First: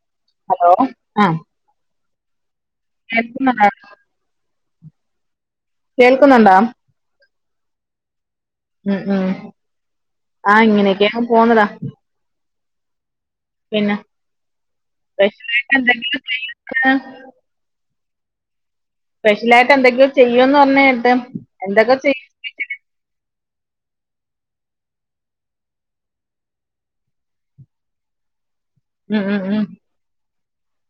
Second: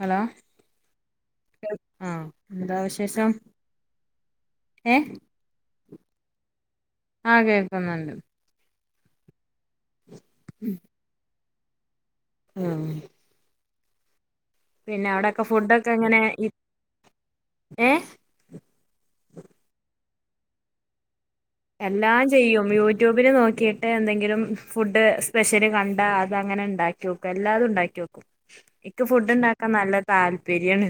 Hello hello ആഹ് ആഹ് എന്താ വിശേഷം കേൾക്കുന്നുണ്ടോ ഏ കേൾക്കുന്നുണ്ടോ ആഹ് കേൾക്കുന്നുണ്ട് ഉം ഉം ആ ഇങ്ങനെയൊക്കെ അങ്ങ് പോണടാ ആഹ് പിന്നെ അവിടൊക്കെ സ്പെഷ്യലായിട്ട് ഫുഡൊക്കെ എങ്ങനെ എന്തെങ്കിലും [inaudible] ഏഹ് സ്പെഷ്യലായിട്ട് എന്തെങ്കിലും ചെയ്യോന്ന് പറഞ്ഞ കേട്ട് എല്ലാരും ചെയ്യും യൂട്യൂബില് നോക്കിയിട്ട് എന്തെങ്കിലും ഫുഡ് സ്പെഷ്യല് കണ്ടാ അത് അങ്ങനെ ഉണ്ടാക്കി നോക്കും എല്ലാതും ഉണ്ടാക്കി നോക്കും [inaudible] ഇൻ ക്ക് ഫുഡ് ഉം ഉം ഇണ്ടാക്കാൻ നല്ല താൽപര്യാണ്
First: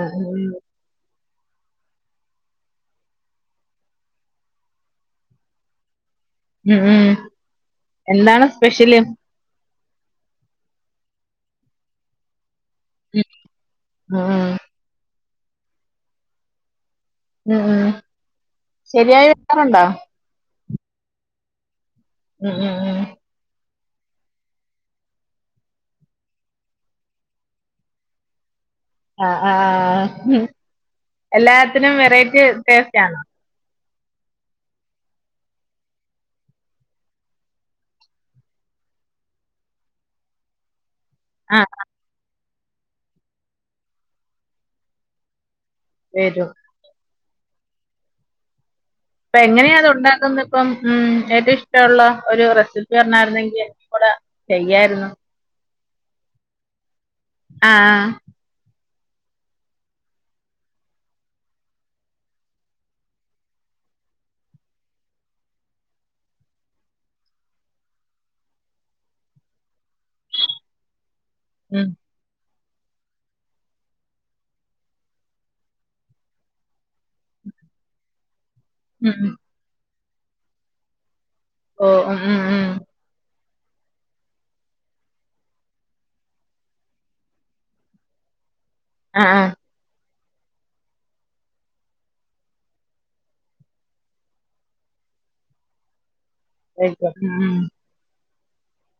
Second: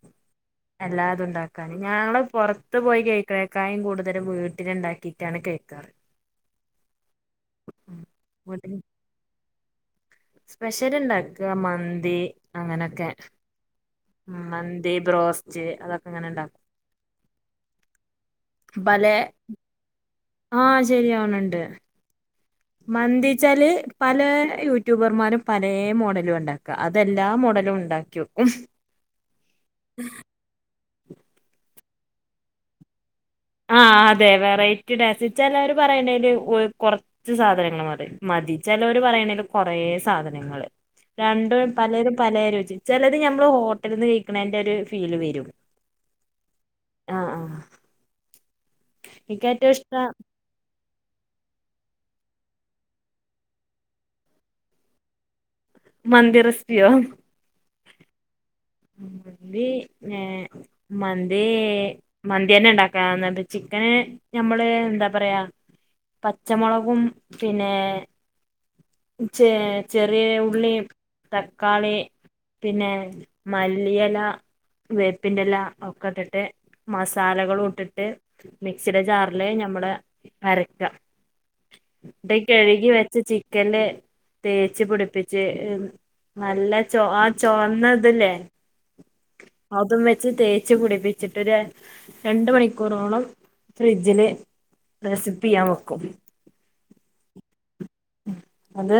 ആഹ് [inaudible] എല്ലാതും ഉണ്ടാക്കാന് ഞങ്ങള് പുറത്ത് പോയി കഴിക്കുന്നത്തിനേക്കാൾ കൂടുതലും വീ വീടിലുണ്ടാക്കിയിട്ടാണ് കഴിക്കാറ് ഉം ഉം എന്താണ് വീട്ടില് സ്പെഷ്യല് സ്പെഷ്യൽ ഇണ്ടാക്ക മന്തി അങ്ങനെക്കെ ഉം ഒക്കെ ഉം മന്തി, ബ്രോസ്റ്റ് അതൊക്കെ ഇങ്ങനെ ഉണ്ടാക്കും ഉം ഉ ശരിയായി വെക്കറുണ്ടോ ആഹ ശരിയാവുന്നുണ്ട് ഉം ഉം ഉം മന്തിച്ചാല് പല യൂട്യൂബർമാരും പലെ മോഡലു ഉണ്ടാക്കുക അതെല്ലാ മോഡലു ഉണ്ടാക്ക വക്കും ആ ആ എല്ലാത്തിനും വെറൈറ്റി ടേസ്റ്റ് ആണ് ആ അതെ വെറൈറ്റി സ്റ്റേറ്റ് ചെലര് പറയണല് കൊറ കുറച്ചു സാധനങ്ങൾ മതി ചിലര് പറയണെല് കുറേ സാധനങ്ങള് രണ്ടും ആഹ് പലരും പലെ രുചി ചിലത് ഞമ്മള് ഹോട്ടലിൽ നിന്ന് കഴിക്കണതിന്റെ ഒരു ഫീല് വരും ഏത ആഹ് ആഹ് അപ്പൊ എനിക്കേറ്റവും എങ്ങനെയാ അത് ഇഷ്ടം ഉണ്ടാക്കുന്നത് ഇപ്പം ഉ ഏറ്റവും ഇഷ്ടമുള്ള ഒരു റെസിപ്പി പറഞ്ഞായിരുന്നെങ്കിൽഎനിക്കും കൂടെ ചെയ്യായിരുന്നു മന്തി രസിപിയോ ആഹ മന്തി ഏ മന്തി മന്തിന്നെ ഉണ്ടാക്കാ എന്ന ചിക്കന് ഞമ്മള് എന്താ പറയാ പച്ചമുളകും പിന്നെ ചെ ചെറിയ ഉള്ളി ഉം തക്കാളി പിന്നെ മല്ലില വേപ്പിൻന്റെ ഇല ഒക്കെ ഇട്ടിട്ട് മസാലകളും ഇട്ടിട്ട് മിക്സിയുടെ ഉം ഉം. ചാറില് ഞമ്മള് അരക്ക ഓ ഉം ഇങ്ങട്ട് ഉം ഉം കഴുകി വ ചിക്കൻന്റെ തേച്ച് പിടിപ്പിച്ച് നല്ല ചോ ആ ചോന്താതില്ലേ ആഹ ആ അതും വെച്ച് തേച്ച് പിടിപ്പിച്ചിട്ട് രണ്ട് മണിക്കൂറോളം ഫ്രിഡ്ജില് റെസിപ്പി ചെയ്യാൻ വെക്കും എത ഉ [unintelligible] അത്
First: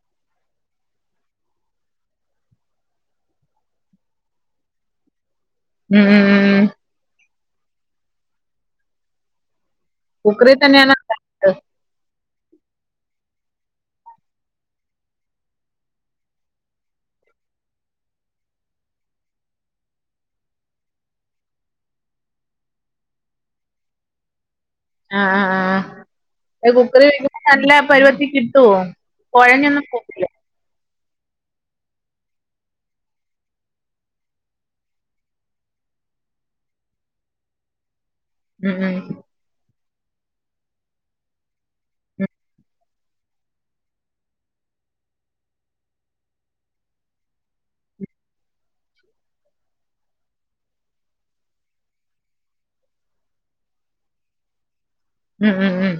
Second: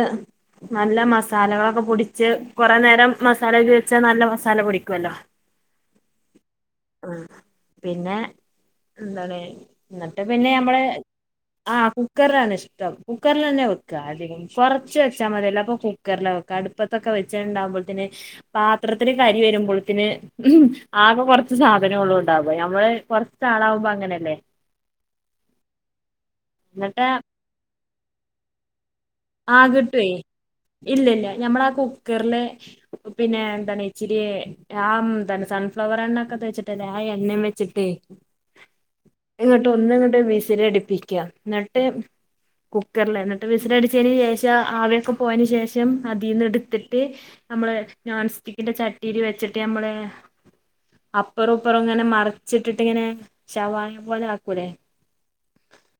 നല്ല മസാലകളൊക്കെ, പൊടിച്ചു കുറേ നേരം മസാല പുരട്ടി വെച്ച മസാല പിടിക്കുവല്ലോ ഉം ഉം ഉം ആ പിന്നെ എന്താണ് എന്നിട്ട് പിന്നെ കുക്കറി ഞമ്മള് തന്നെയാണോ ഉണ്ടാക്കുന്നത് ആ കുക്കറിലാണ് ഇഷ്ടം കുക്കറിൽ തന്നെ വെക്ക ക്ക അധികം കുറച്ച് വെച്ചാൽ മതിയല്ലോ അപ്പൊ കുക്കറില വെക്ക അടുപ്പത്തൊക്കെ വെച്ണ്ടാവുമ്പോതിന് പാത്രത്തിന് കരി വരുമ്പോഴത്തിന് ഉ ആകെ കൊറച്ച് സാധനള്ളും ഉണ്ടാവ നമ്മള് കൊറച്ച് ആളാവുമ്പോ അങ്ങനെയല്ലേ ആ ആ ആ എന്നിട്ട് കുക്കറിൽ നല്ല പരിവത്തി കിട്ടുവോ ആ കുഴഞ്ഞൊന്നും കിട്ടുവേ പോകില്ലേ ഇല്ലല്ല ഞമ്മളാ കുക്കറില് പിന്നെ എന്താണ് ഇച്ചിരി ആഹ തന്നെ സൺഫ്ലവർ എണ്ണൊക്കെ തേച്ചിട്ടല്ലേ ആ എണ്ണയും വെച്ചിട്ട് ഉം ഉംം ഇങ്ങോട്ട് ഒന്ന് രണ്ട് വിസിൽ അടിപ്പിക്ക എന്നിട്ട് കുക്കറില് എന്നിട്ട് വിസിലടിപ് ച്ചന് ശേഷം ആവിക്കെ പോയന് ശേഷം അതിൽന്ന് എടുത്തിട്ട് നമ്മള് നോൺ സ്റ്റിക്കിന്റെ ചട്ടീൽ വെച്ചിട്ട് നമ്മള് അപ്പറംപ്പുറം ഇങ്ങനെ മറിച്ചിട്ടിട്ട്ങ്ങനെ ശവർമ്മ പോലെ ആക്കൂലേ ഉം ഉം ഉം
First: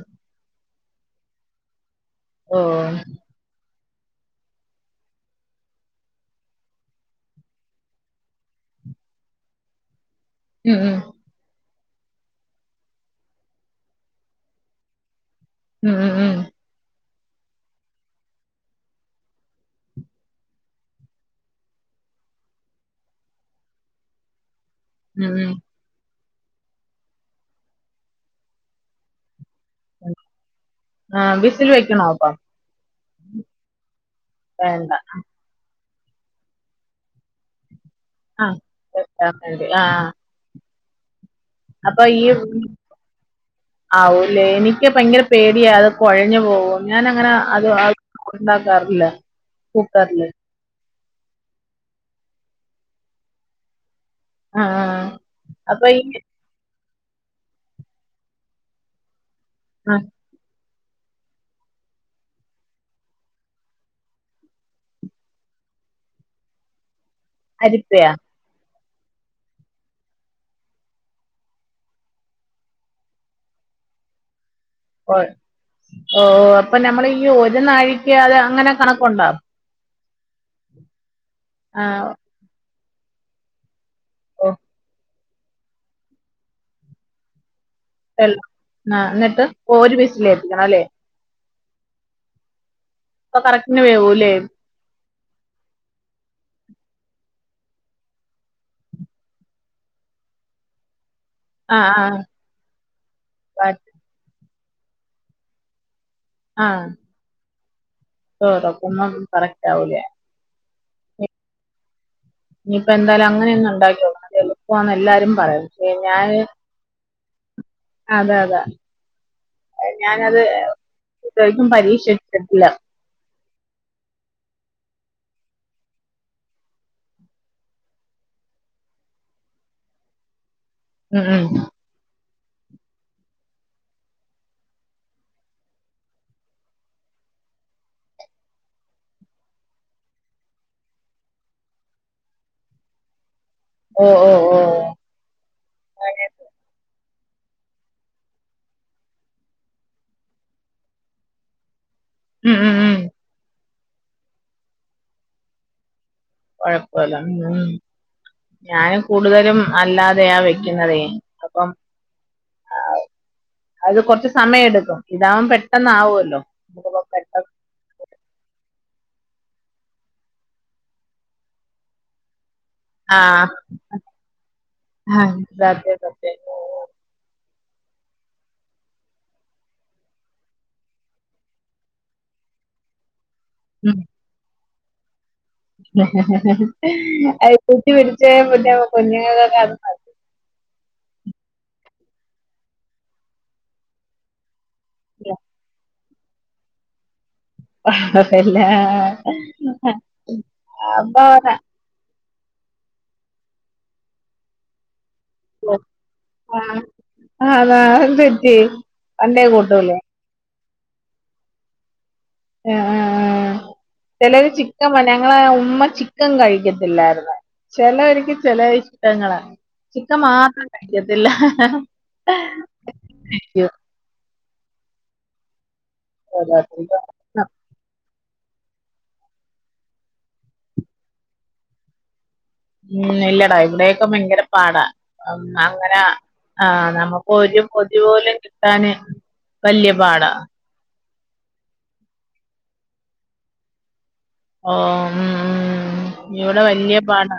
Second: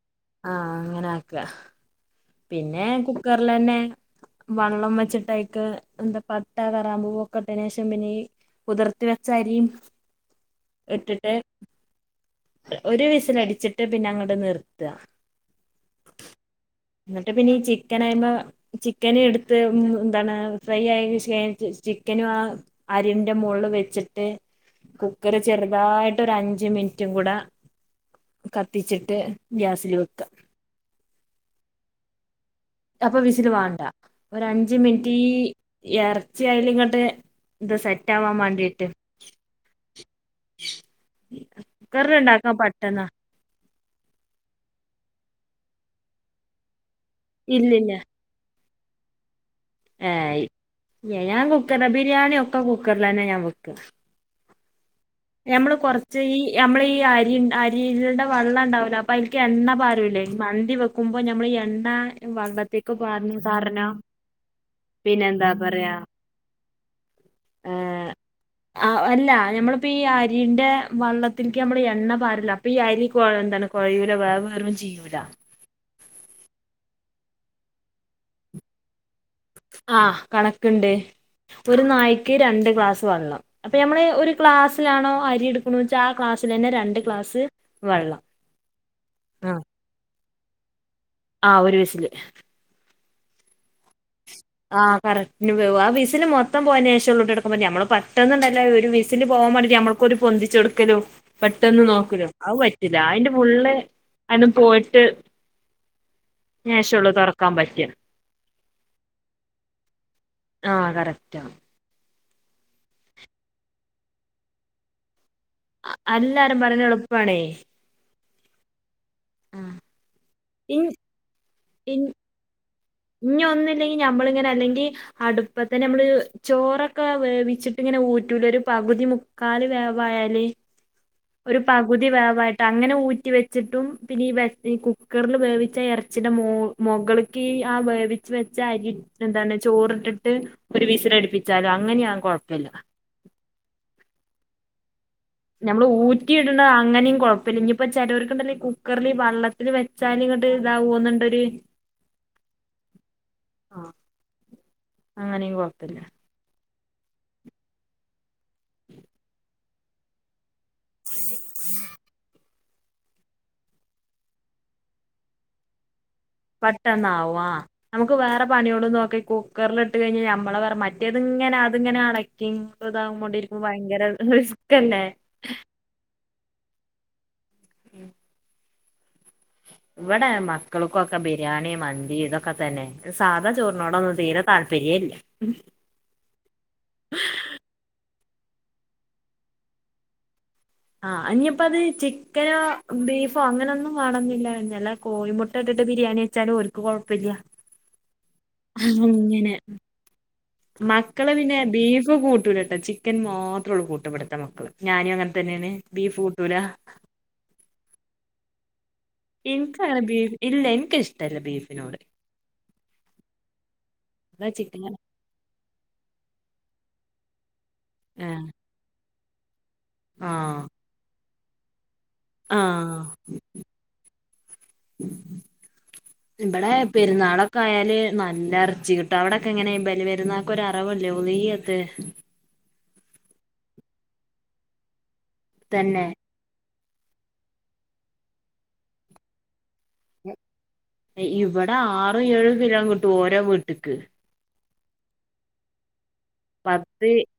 ആഹ് അങ്ങനെ ആക്ക ഓ പിന്നെ കുക്കർലന്നെ വെള്ളം വെച്ചിട്ടയ്ക്ക് എന്താ പട്ട, കറാമ്പൂവ് ഒക്കെ ഇട്ടയ്ന് ശേഷം പിന്നെ ഈ കുതിർത്തി വെച്ച അരിം ഉം ഉം ഇട്ട്ട്ട് ഒരു വിസില് അടിച്ചിട്ട് പിന്നെ അങ്ങട്ട് നിർത്ത ഉം ഉം ഉം ഇന്നട്ട് പിന്നെ ഈ ചിക്കനയ്മേ ചിക്കന് എടുത്ത് എന്താണ് ഫ്രൈ ആയെന് ശെ ചിക്കനും ആഹ് അരിന്റെ മോൾള്ള് വെച്ചിട്ട് ഉം ഉം കുക്കറ് ഉം ചെറി അതായിട്ട് ഒരു അഞ്ച മിന്റും കൂടെ കത്തിച്ചിട്ട് ഗ്യാസില് വെക്ക ആഹ് വിസില് വെക്കണോ അപ്പോ അപ്പൊ വിസില് വാണ്ട ഒര് അഞ്ച വേണ്ട മിന്റ് ഈ എർച്ചി അയ്ല് ഇങ്ങട്ട് ത് സെറ്റാവാൻ ആ മാണ്ടിട്ട് വെക്കാൻ വേണ്ടി അപ്പ ഈ ആവോല്ലേ എനിക്ക് ഭയങ്കര പേടിയാ അത് കൊഴഞ് പോകോ ഞാൻ അങ്ങനെ അത് ഇല്ലില്ല ണ്ടാക്കാറില്ല കുക്കർല് ഏയ് ഞാൻ കുക്കർലാ ബിരിയാണി ഒക്കെ കുക്കർലന്നെ ഞാൻ വെക്ക ആഹ് നമ്മള് കോർച്ച് ഈ നമ്മള് ഈ അരി അരിയിൽടെ വെള്ളം ഇണ്ടാവൂല അപ്പൊ അതിക്ക് എണ്ണ ആ പാരുലെ മന്തി വെക്കുമ്പോ നമ്മള് എണ്ണ വെള്ളത്തേക്ക് പാരന്നു [unintelligible] പിന്നെ എന്താ പറയാ അരിപ്പയാ ഏഹ് ആഹ് അല്ല നമ്മളിപ്പ ഈ അരിന്റെ വെള്ളത്ത്ക്ക് നമ്മള് എണ്ണ പാര്ല്ല അപ്പൊ ഈ അരി കോയന്താണ് കോയൂല [unintelligible] ഓ ഓ അപ്പ നമ്മള് ഈ ഒരു നാഴിക്ക് അത് അങ്ങനെ കണക്കുണ്ടാ ആഹ് കണക്ക്ണ്ട് ഒരു ആ നായ്ക്ക് രണ്ട് ക്ലാസ് വെള്ളം അപ്പൊ ഞമ്മള് ഒരു ഓ ക്ലാസിലാണോ അരി ഇട്ക്ണ വെച്ചാ ആഹ് ക്ലാസ്സ് തന്നെ രണ്ട് ക്ലാസ് ല ഇന്നട്ട് ഒര് വിസില് അടിക്കണം അല്ലേ ആഹ് ഒരു വിസില് അപ്പം കറക്റ്റ്ന് വേവൂലെ ആഹ് കറക്റ്റ്ന് വേവും ആഹ് വിസില് മൊത്തം പോയെന് ശേഷം ഉള്ളോട്ട് എട്ക്ക പറ്റ നമ്മള് പെട്ടന്ന് ഇണ്ടല്ലോ ഒരു വിസില് പോവാൻ വാണ്ടി ഞമ്മൾ ഒരു പൊന്തിച്ച്‌ കൊടുക്കലും ആ പെട്ടെന്ന് ആ നോക്കലും അഹ് പറ്റില്ല അയ്ന്റെ ഫുള്ള് ബാറ്റ് അതും പോയിട്ട് ആ ശേഷോള്ളൂ തോറക്കാൻ പറ്റ [unintelligible] കറക്റ്റ് ആവൂല ആഹ് കറക്റ്റാവും ഇഞ്പ്പൊ എന്തായാലും അങ്ങനെന്നും ഇണ്ടാ‌ക്കി നോക്കണം അത് എളുപ്പാന്ന് എല്ലാരും പറയും പക്ഷേ ഞാൻ അല്ലാരും പറഞ് എളുപ്പണേ അതെ അതെ ഞാനത് ഇൻ ഇപ്രാവശ്യം പരീക്ഷ കേട്ടില്ല ഇഞ് ഒന്ന്ല്ലെങ്കി ഞമ്മള്ങ്ങനെ അല്ലെങ്കി അടുപ്പ തന്നെ നമ്മള് ചോറൊക്കെ വേവിച്ചിട്ട് ഇങ്ങനെ ഊറ്റൂലെ ഒരു പകുതി മു കാല് വേവായാല് ഉം ഉം ഒരു പ പകുതി വേവായിട്ട് അങ്ങനെ ഊറ്റി വെച്ചിട്ടും പിന്നെ ഈ കുക്കറിൽ വേവിച്ച എറച്ചിയുടെ മോവ് മുഗൾക്കി ആഹ് വേവിച്ച് വെച്ച അരി എന്താണ് ചോറിട്ടിട്ട് ഒരു വിസിലടിപ്പിച്ചാലും അങ്ങനെയാങ് കൊഴപ്പല്ല ഓഹ് ഓഹ് ഓഹ് ഞമ്മള് ഊറ്റി ഇട്ണ അങ്ങനെയും കൊഴപ്പില്ല ഇഞ്ഞിപ്പ ചെലോർക്കുണ്ടല്ലോ ഈ കുക്കറില് വെള്ള തില് വെച്ചാല് ഇങ്ങട്ട് ഇതാവോന്നുണ്ടൊരു ഉം ഉം ഉം ആഹ് അങ്ങനേം കൊഴപ്പില്ല കൊഴപ്പയില്ല ഉം ഞാന് കൂടുതലും അല്ലാതെയാ വെ ക്കണതേ അപ്പം അത് കൊറച്ച് സമയെടുക്കും ഇതാവും പെട്ടെന്ന് ആവുവല്ലോ പെട്ടെന്നാവും ആഹ് നമുക്ക് വേറെ പണിയോടും നോക്കി കുക്കറിലിട്ട് കഴിഞ്ഞാൽ ഞമ്മളെ വേറെ മറ്റേതിങ്ങനെ അതിങ്ങനെ അണ [inaudible] ആഹ് കൊണ്ടിരിക്കുമ്പ ഭയങ്കര റിസ്കല്ലെ [unintelligible] ഇവിടെ മക്കൾക്കൊക്കെ ബിരിയാണി മന്തി ഇതൊക്കെ തന്നെ സാധാ ഉം ചോറിനോടൊന്നും തീരെ താല്പര്യേ ഇല്ല ഉം അത് കൂട്ടി പിടിച്ചെ [unintelligible] കുഞ്ഞുങ്ങക്കൊക്കെ ആഹ് ഞ്ഞിപ്പോ അത് ചിക്കനോ ബീഫോ അങ്ങനൊന്നും വേണന്നില്ല എന്നാൽ മതി കോഴിമുട്ട ഇട്ടിട്ട് ബിരിയാണി വെച്ചാലും ഓൽക്ക് കൊഴപ്പയില്ല അതേല്ലേ അങ്ങിനെ അപ്പൊ മക്കള് പിന്നെ ബീഫ് കൂട്ടൂലട്ടോ ചി ചിക്കൻ മാത്രേള്ളൂ കൂട്ട ഇവട്ത്തെ മക്കള് ഞാനും അങ്ങനെ തന്നെയാണ് ബീഫ് കൂട്ടൂല അതാ അഅതെന്തു പറ്റി പണ്ടേ കൂട്ടൂലേ ഇൻക്കങ്ങനെ ബീഫ് ഇല്ല ഇൻക്കിഷ്ടല്ല ബീഫിനോട് ആഹ് ആഹ് ആഹ് ചെലരു ഇവിടെ ചിക്കൻ ചിക്കന് [unintelligible] ങ്ങളെ ഉമ്മ ചിക്കൻ കഴിക്കത്തില്ലാരുന്നു ചെലവര്ക്ക് ആഹ് ചെലെ ഇഷ്ടങ്ങളാ ചിക്കൻ ആഹ് മാത്രം കഴിക്കത്തില്ല [unintelligible] കഴിക്കും ഇബടെ പെരുന്നാളൊ ഓരോരുത്തർക്കും ക്കായാല് നല്ല എറച്ചി കിട്ടും അവിടൊക്കെ ഇങ്ങനെ ബലി പെരുന്നാ ക്കൊരറവില്ലേ ഒളുഹിയത്ത് ഉം ഇല്ലെടാ ഇവിടൊക്കെ ഭയങ്കര പാടാ അങ്ങനെ തന്നെ ആഹ് നമുക്ക് ഒരു പൊതിപോലും കിട്ടാന് വല്ല്യ പാടാ ഇവടെ ആറ് ഏഴ് കിലോം കിട്ടും ഓരോ വീട്ടിക്ക് ഓഹ് ഉം ഉം ഇവിടെ വല്യ പത്ത് പാടാ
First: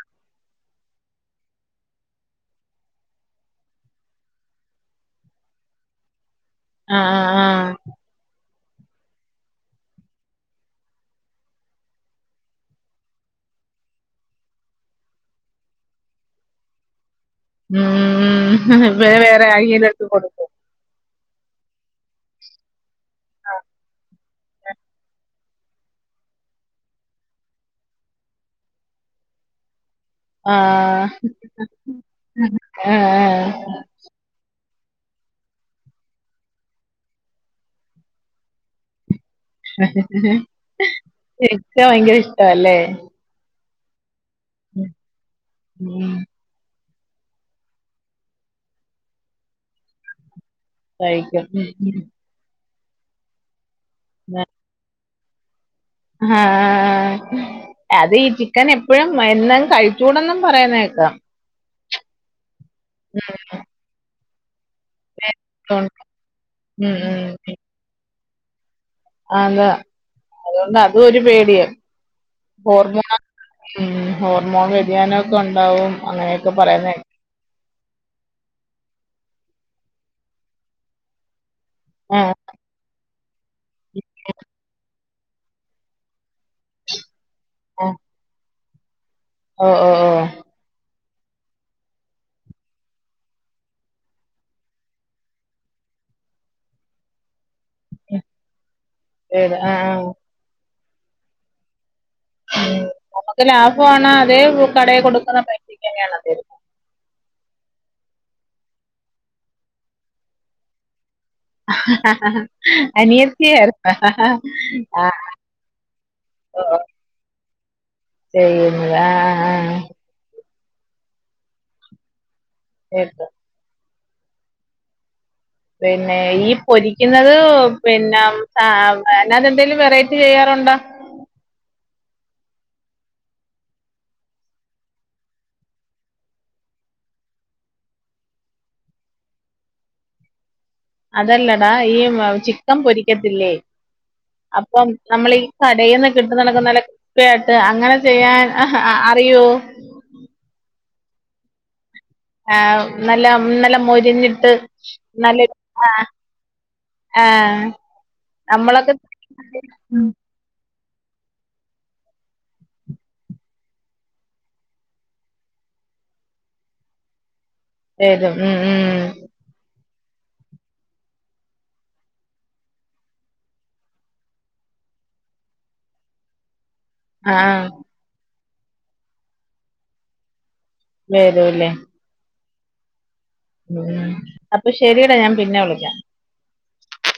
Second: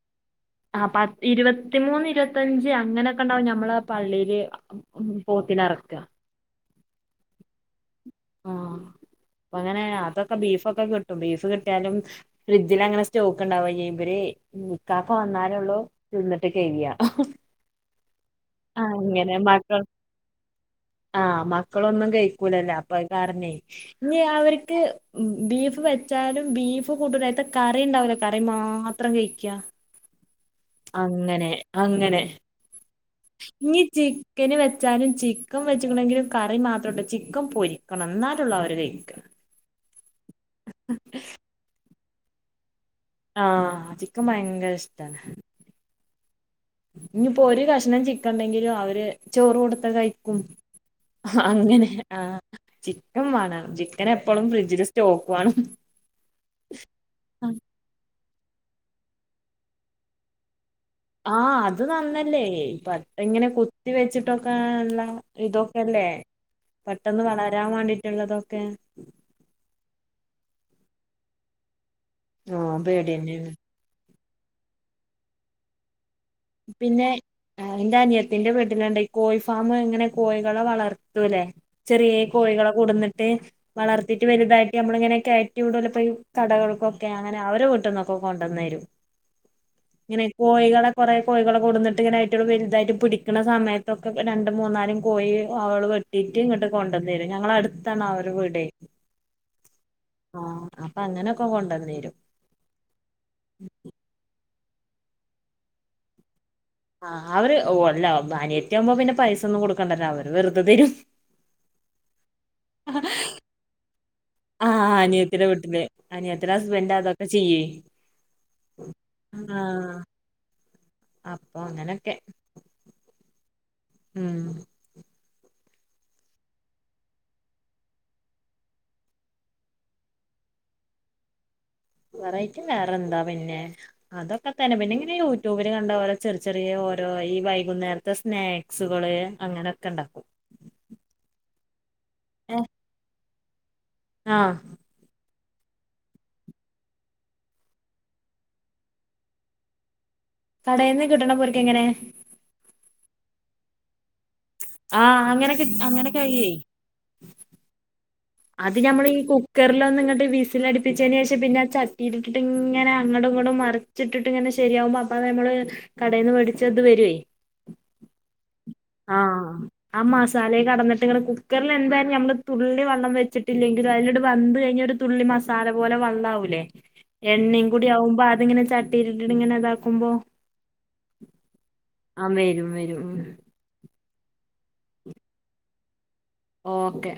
ആഹ് പത്ത് ഇരുപത്തിമൂന്ന് ഇരുപത്തഞ്ച് അങ്ങനെയൊക്കെണ്ടാവും ഞമ്മളെ പള്ളില് ഉം പോത്തിനെ അറക്കാ ആഹ് ആഹ് ആഹ് ആഹ് അപ്പങ്ങനെ അതൊക്കെ ബീഫോക്കെ കിട്ടും ബീഫ് കിട്ടിയാലും ഫ്രിഡ്ജിലങ്ങനെ സ്റ്റോക്ക്ണ്ടാവ ചെയ്യാ ഇവര് ഇക്കാക്ക വന്നാലേ ഒള്ളൂ തിന്നിട്ട് കഴിയാ ഉം ഇവടെ വേറെ ആരെ മക്കൾ കൈയ്യിലെടുത്ത് കൊടുക്കും ആഹ് മക്കളൊന്നും കഴിക്കൂലല്ലോ അപ്പൊ അത് കാരണേ ഞ്ഞി അവർക്ക് ബീഫ് വെച്ചാലും ബീഫ് കൂട്ടൂല അതിത്തെ കറിണ്ടാവല്ലോ കറി മാത്രം കഴിക്ക അങ്ങനെ ആഹ് ആഹ് ആഹ് ഞ്ഞി ചിക്കന് വെച്ചാലും ചിക്കൻ വെച്ചിക്കണെങ്കിലും കറി മാത്രാട്ടോ ചിക്കൻ പൊരിക്കണം എന്നാലുള്ളവര് കഴിക്ക ചിക്കൻ ഭയങ്കര ഇഷ്ടാല്ലേ ആഹ് ചിക്കൻ ഭയങ്കര ഇഷ്ടാണ് ഉം ഇനിയിപ്പോ ഒരു കഷ്ണം ചിക്കണ്ടെങ്കിലും അവര് ചോറ് കൊടുത്ത കഴിക്കും ആഹ് കഴിക്കും അങ്ങനെ ആഹ് ചിക്കൻ വാണം ചിക്കൻ എപ്പഴും ഫ്രിഡ്ജില് സ്റ്റോക്ക് വേണം ആഹ് അത് ഈ ചിക്കൻ എപ്പഴും എന്ന കഴിച്ചൂടെന്നും പറയണ കേക്കാ ആഹ് അത് നന്നല്ലേ ഇപ്പ ഉം എങ്ങനെ കൊത്തി വെച്ചിട്ടൊക്കെല്ല ഉണ്ട്. ഇതൊക്കെല്ലേ ഉം ഉം പെട്ടെന്ന് വളരാൻ വാണ്ടിട്ടുള്ളതൊക്കെ ആന്ന്‌ അതോണ്ട് അതും ഒരു പേടിയ ആഹ് ഹോർമോൺ പേടിയന്നെയാണ് ഉം ഹോർമോൺ വ്യതിയാനക്കെ ഉണ്ടാവും അങ്ങനെ പിന്നെ ആഹ് ന്റെ അനിയത്തിന്റെ വീട്ടിലുണ്ട ഈ കോഴിഫാമു എങ്ങനെ കോഴികളെ വളർത്തൂല്ലേ ചെറിയ ആഹ് കോഴികളെ കൊടന്നിട്ട് വളർത്തിയിട്ട് വലുതായിട്ട് നമ്മള ഇങ്ങനെയൊക്കെ കയറ്റി ഇടല്ല കടകൾക്കൊക്കെ അങ്ങനെ അവരു ആഹ് വീട്ടന്നൊക്കെ കൊണ്ടന്നേരും ഓ ഓ ഓ കോഴികളെ കുറെേ കോഴികളെ കൊടുന്നിട്ട് ഇങ്ങനൊയിട്ട വലുതായിട്ട് പിടിക്കുന്ന സമയത്തൊക്കെ രണ്ട് മൂന്നരം കോഴി അവൾ വ ടിറ്റി ഇങ്ങോട്ട് കൊണ്ടുവന്നേരും ഞങ്ങളഅടുത്തണഅവരുടെ വീടെ പേടി ആഹ് ആഹ് ആഹ് അപ്പ അങ്ങനെയൊക്കെ കൊണ്ടുവന്നേരും. നമുക്ക് ലാഭമാണ് അതേ കടെ കൊടുക്കുന്ന പൈസക്ക് തന്നെയാണ് ദേ ആഹ് അവര് ഓ അല്ലോ അനിയത്തി ആവുമ്പോ പിന്നെ പൈസ ഒന്നും കൊടുക്കണ്ടല്ല അവര് വെറുതെ തരും അനിയത്തിയായിരുന്നേ ആഹ് അനിയത്തിയുടെ വീട്ടില് അനിയതിയുടെ ഹസ്ബന്റ് അതൊക്കെ ചെയ്യേ ആഹ് ആഹ് അപ്പൊ അങ്ങനെക്കെ ഏക്ക ഉം പിന്നെ ഈ പൊരിക്കുന്നത് പിന്നെ എന്നത എന്തെിലും വെറൈറ്റി ചെയ്യാറുണ്ടോ? വെററ്റിവേറെ എന്താ പിന്നെ അതൊക്കെ തന്നെ പിന്നെ ഇങ്ങനെ യൂട്യൂബിൽ കണ്ട ഓരോ ചെറ ചെറിയ ഓരോ ഈ വൈകുന്നേരത്തെ സ്ന സ്കള് അങ്ങനെയൊക്കെ ണ്ടാക്കും അതല്ലടാ ഈ ചിക്കൻ പൊരിക്കത്തില്ലേ ആഹ് അപ്പം നമ്മളീ കടയിൽന്ന് കിട്ട നടക്കുന്ന നല്ല കൃസ്പ്പയായിട്ട് അങ്ങനെ ചെയ്യാൻ അറിയോ? കടയിൽന്ന് കിട്ടണ പോക്ക് എങ്ങനെ? ആ നല്ല നല്ല മൊരിഞ്ഞിട്ട് ആഹ് അങ്ങനെ നല്ലരു ആ അങ്ങനെ കഴിയേ ആഹ് അത് ഞമ്മളി ഈ കുക്കറിൽ ഒന്ന്‌ ഇങ്ങട്ട് വിസി ച അടിപ്പിച്ചതിന് ശേഷം പിന്നെ ആ ചട്ടിയിട്ടിട്ടിട്ട ഇങ്ങനെ അങ്ങടും ഇങ്ങടും മറിച്ചിട്ടിട്ട് ഇങ്ങനെ ശരിയാകുമ്പോൾ അത് നമ്മള് കടയിന്ന്‌ നിന്ന് വേടിച്ചത് വരോ വരും ഉം ഉം ആഹ് ആ മസാല കടന്നിട്ട് ഇങ്ങനെ കുക്കറിൽ എന്തായാലും നമ്മള് തുള്ളി വെള്ളം വെച്ചിട്ടില്ലെങ്കിൽ അതിലോട് വന്ന കഴിഞ്ഞ ഒരു തുള്ളി മസാല പോലെ വള്ളാവൂലേ ആ എണ്ണം കൂടി ആകുമ്പോ അതിങ്ങനെ ചട്ടി ഇട്ടിട്ടു ഇങ്ങനെ ഇതാക്കുമ്പോ വെരുല്ലേ ആഹ് വെരും വെരും ഉം അപ്പൊ ശരിയെടാ ഞാൻ പിന്നെ വിളിക്കാ ഓക്കെ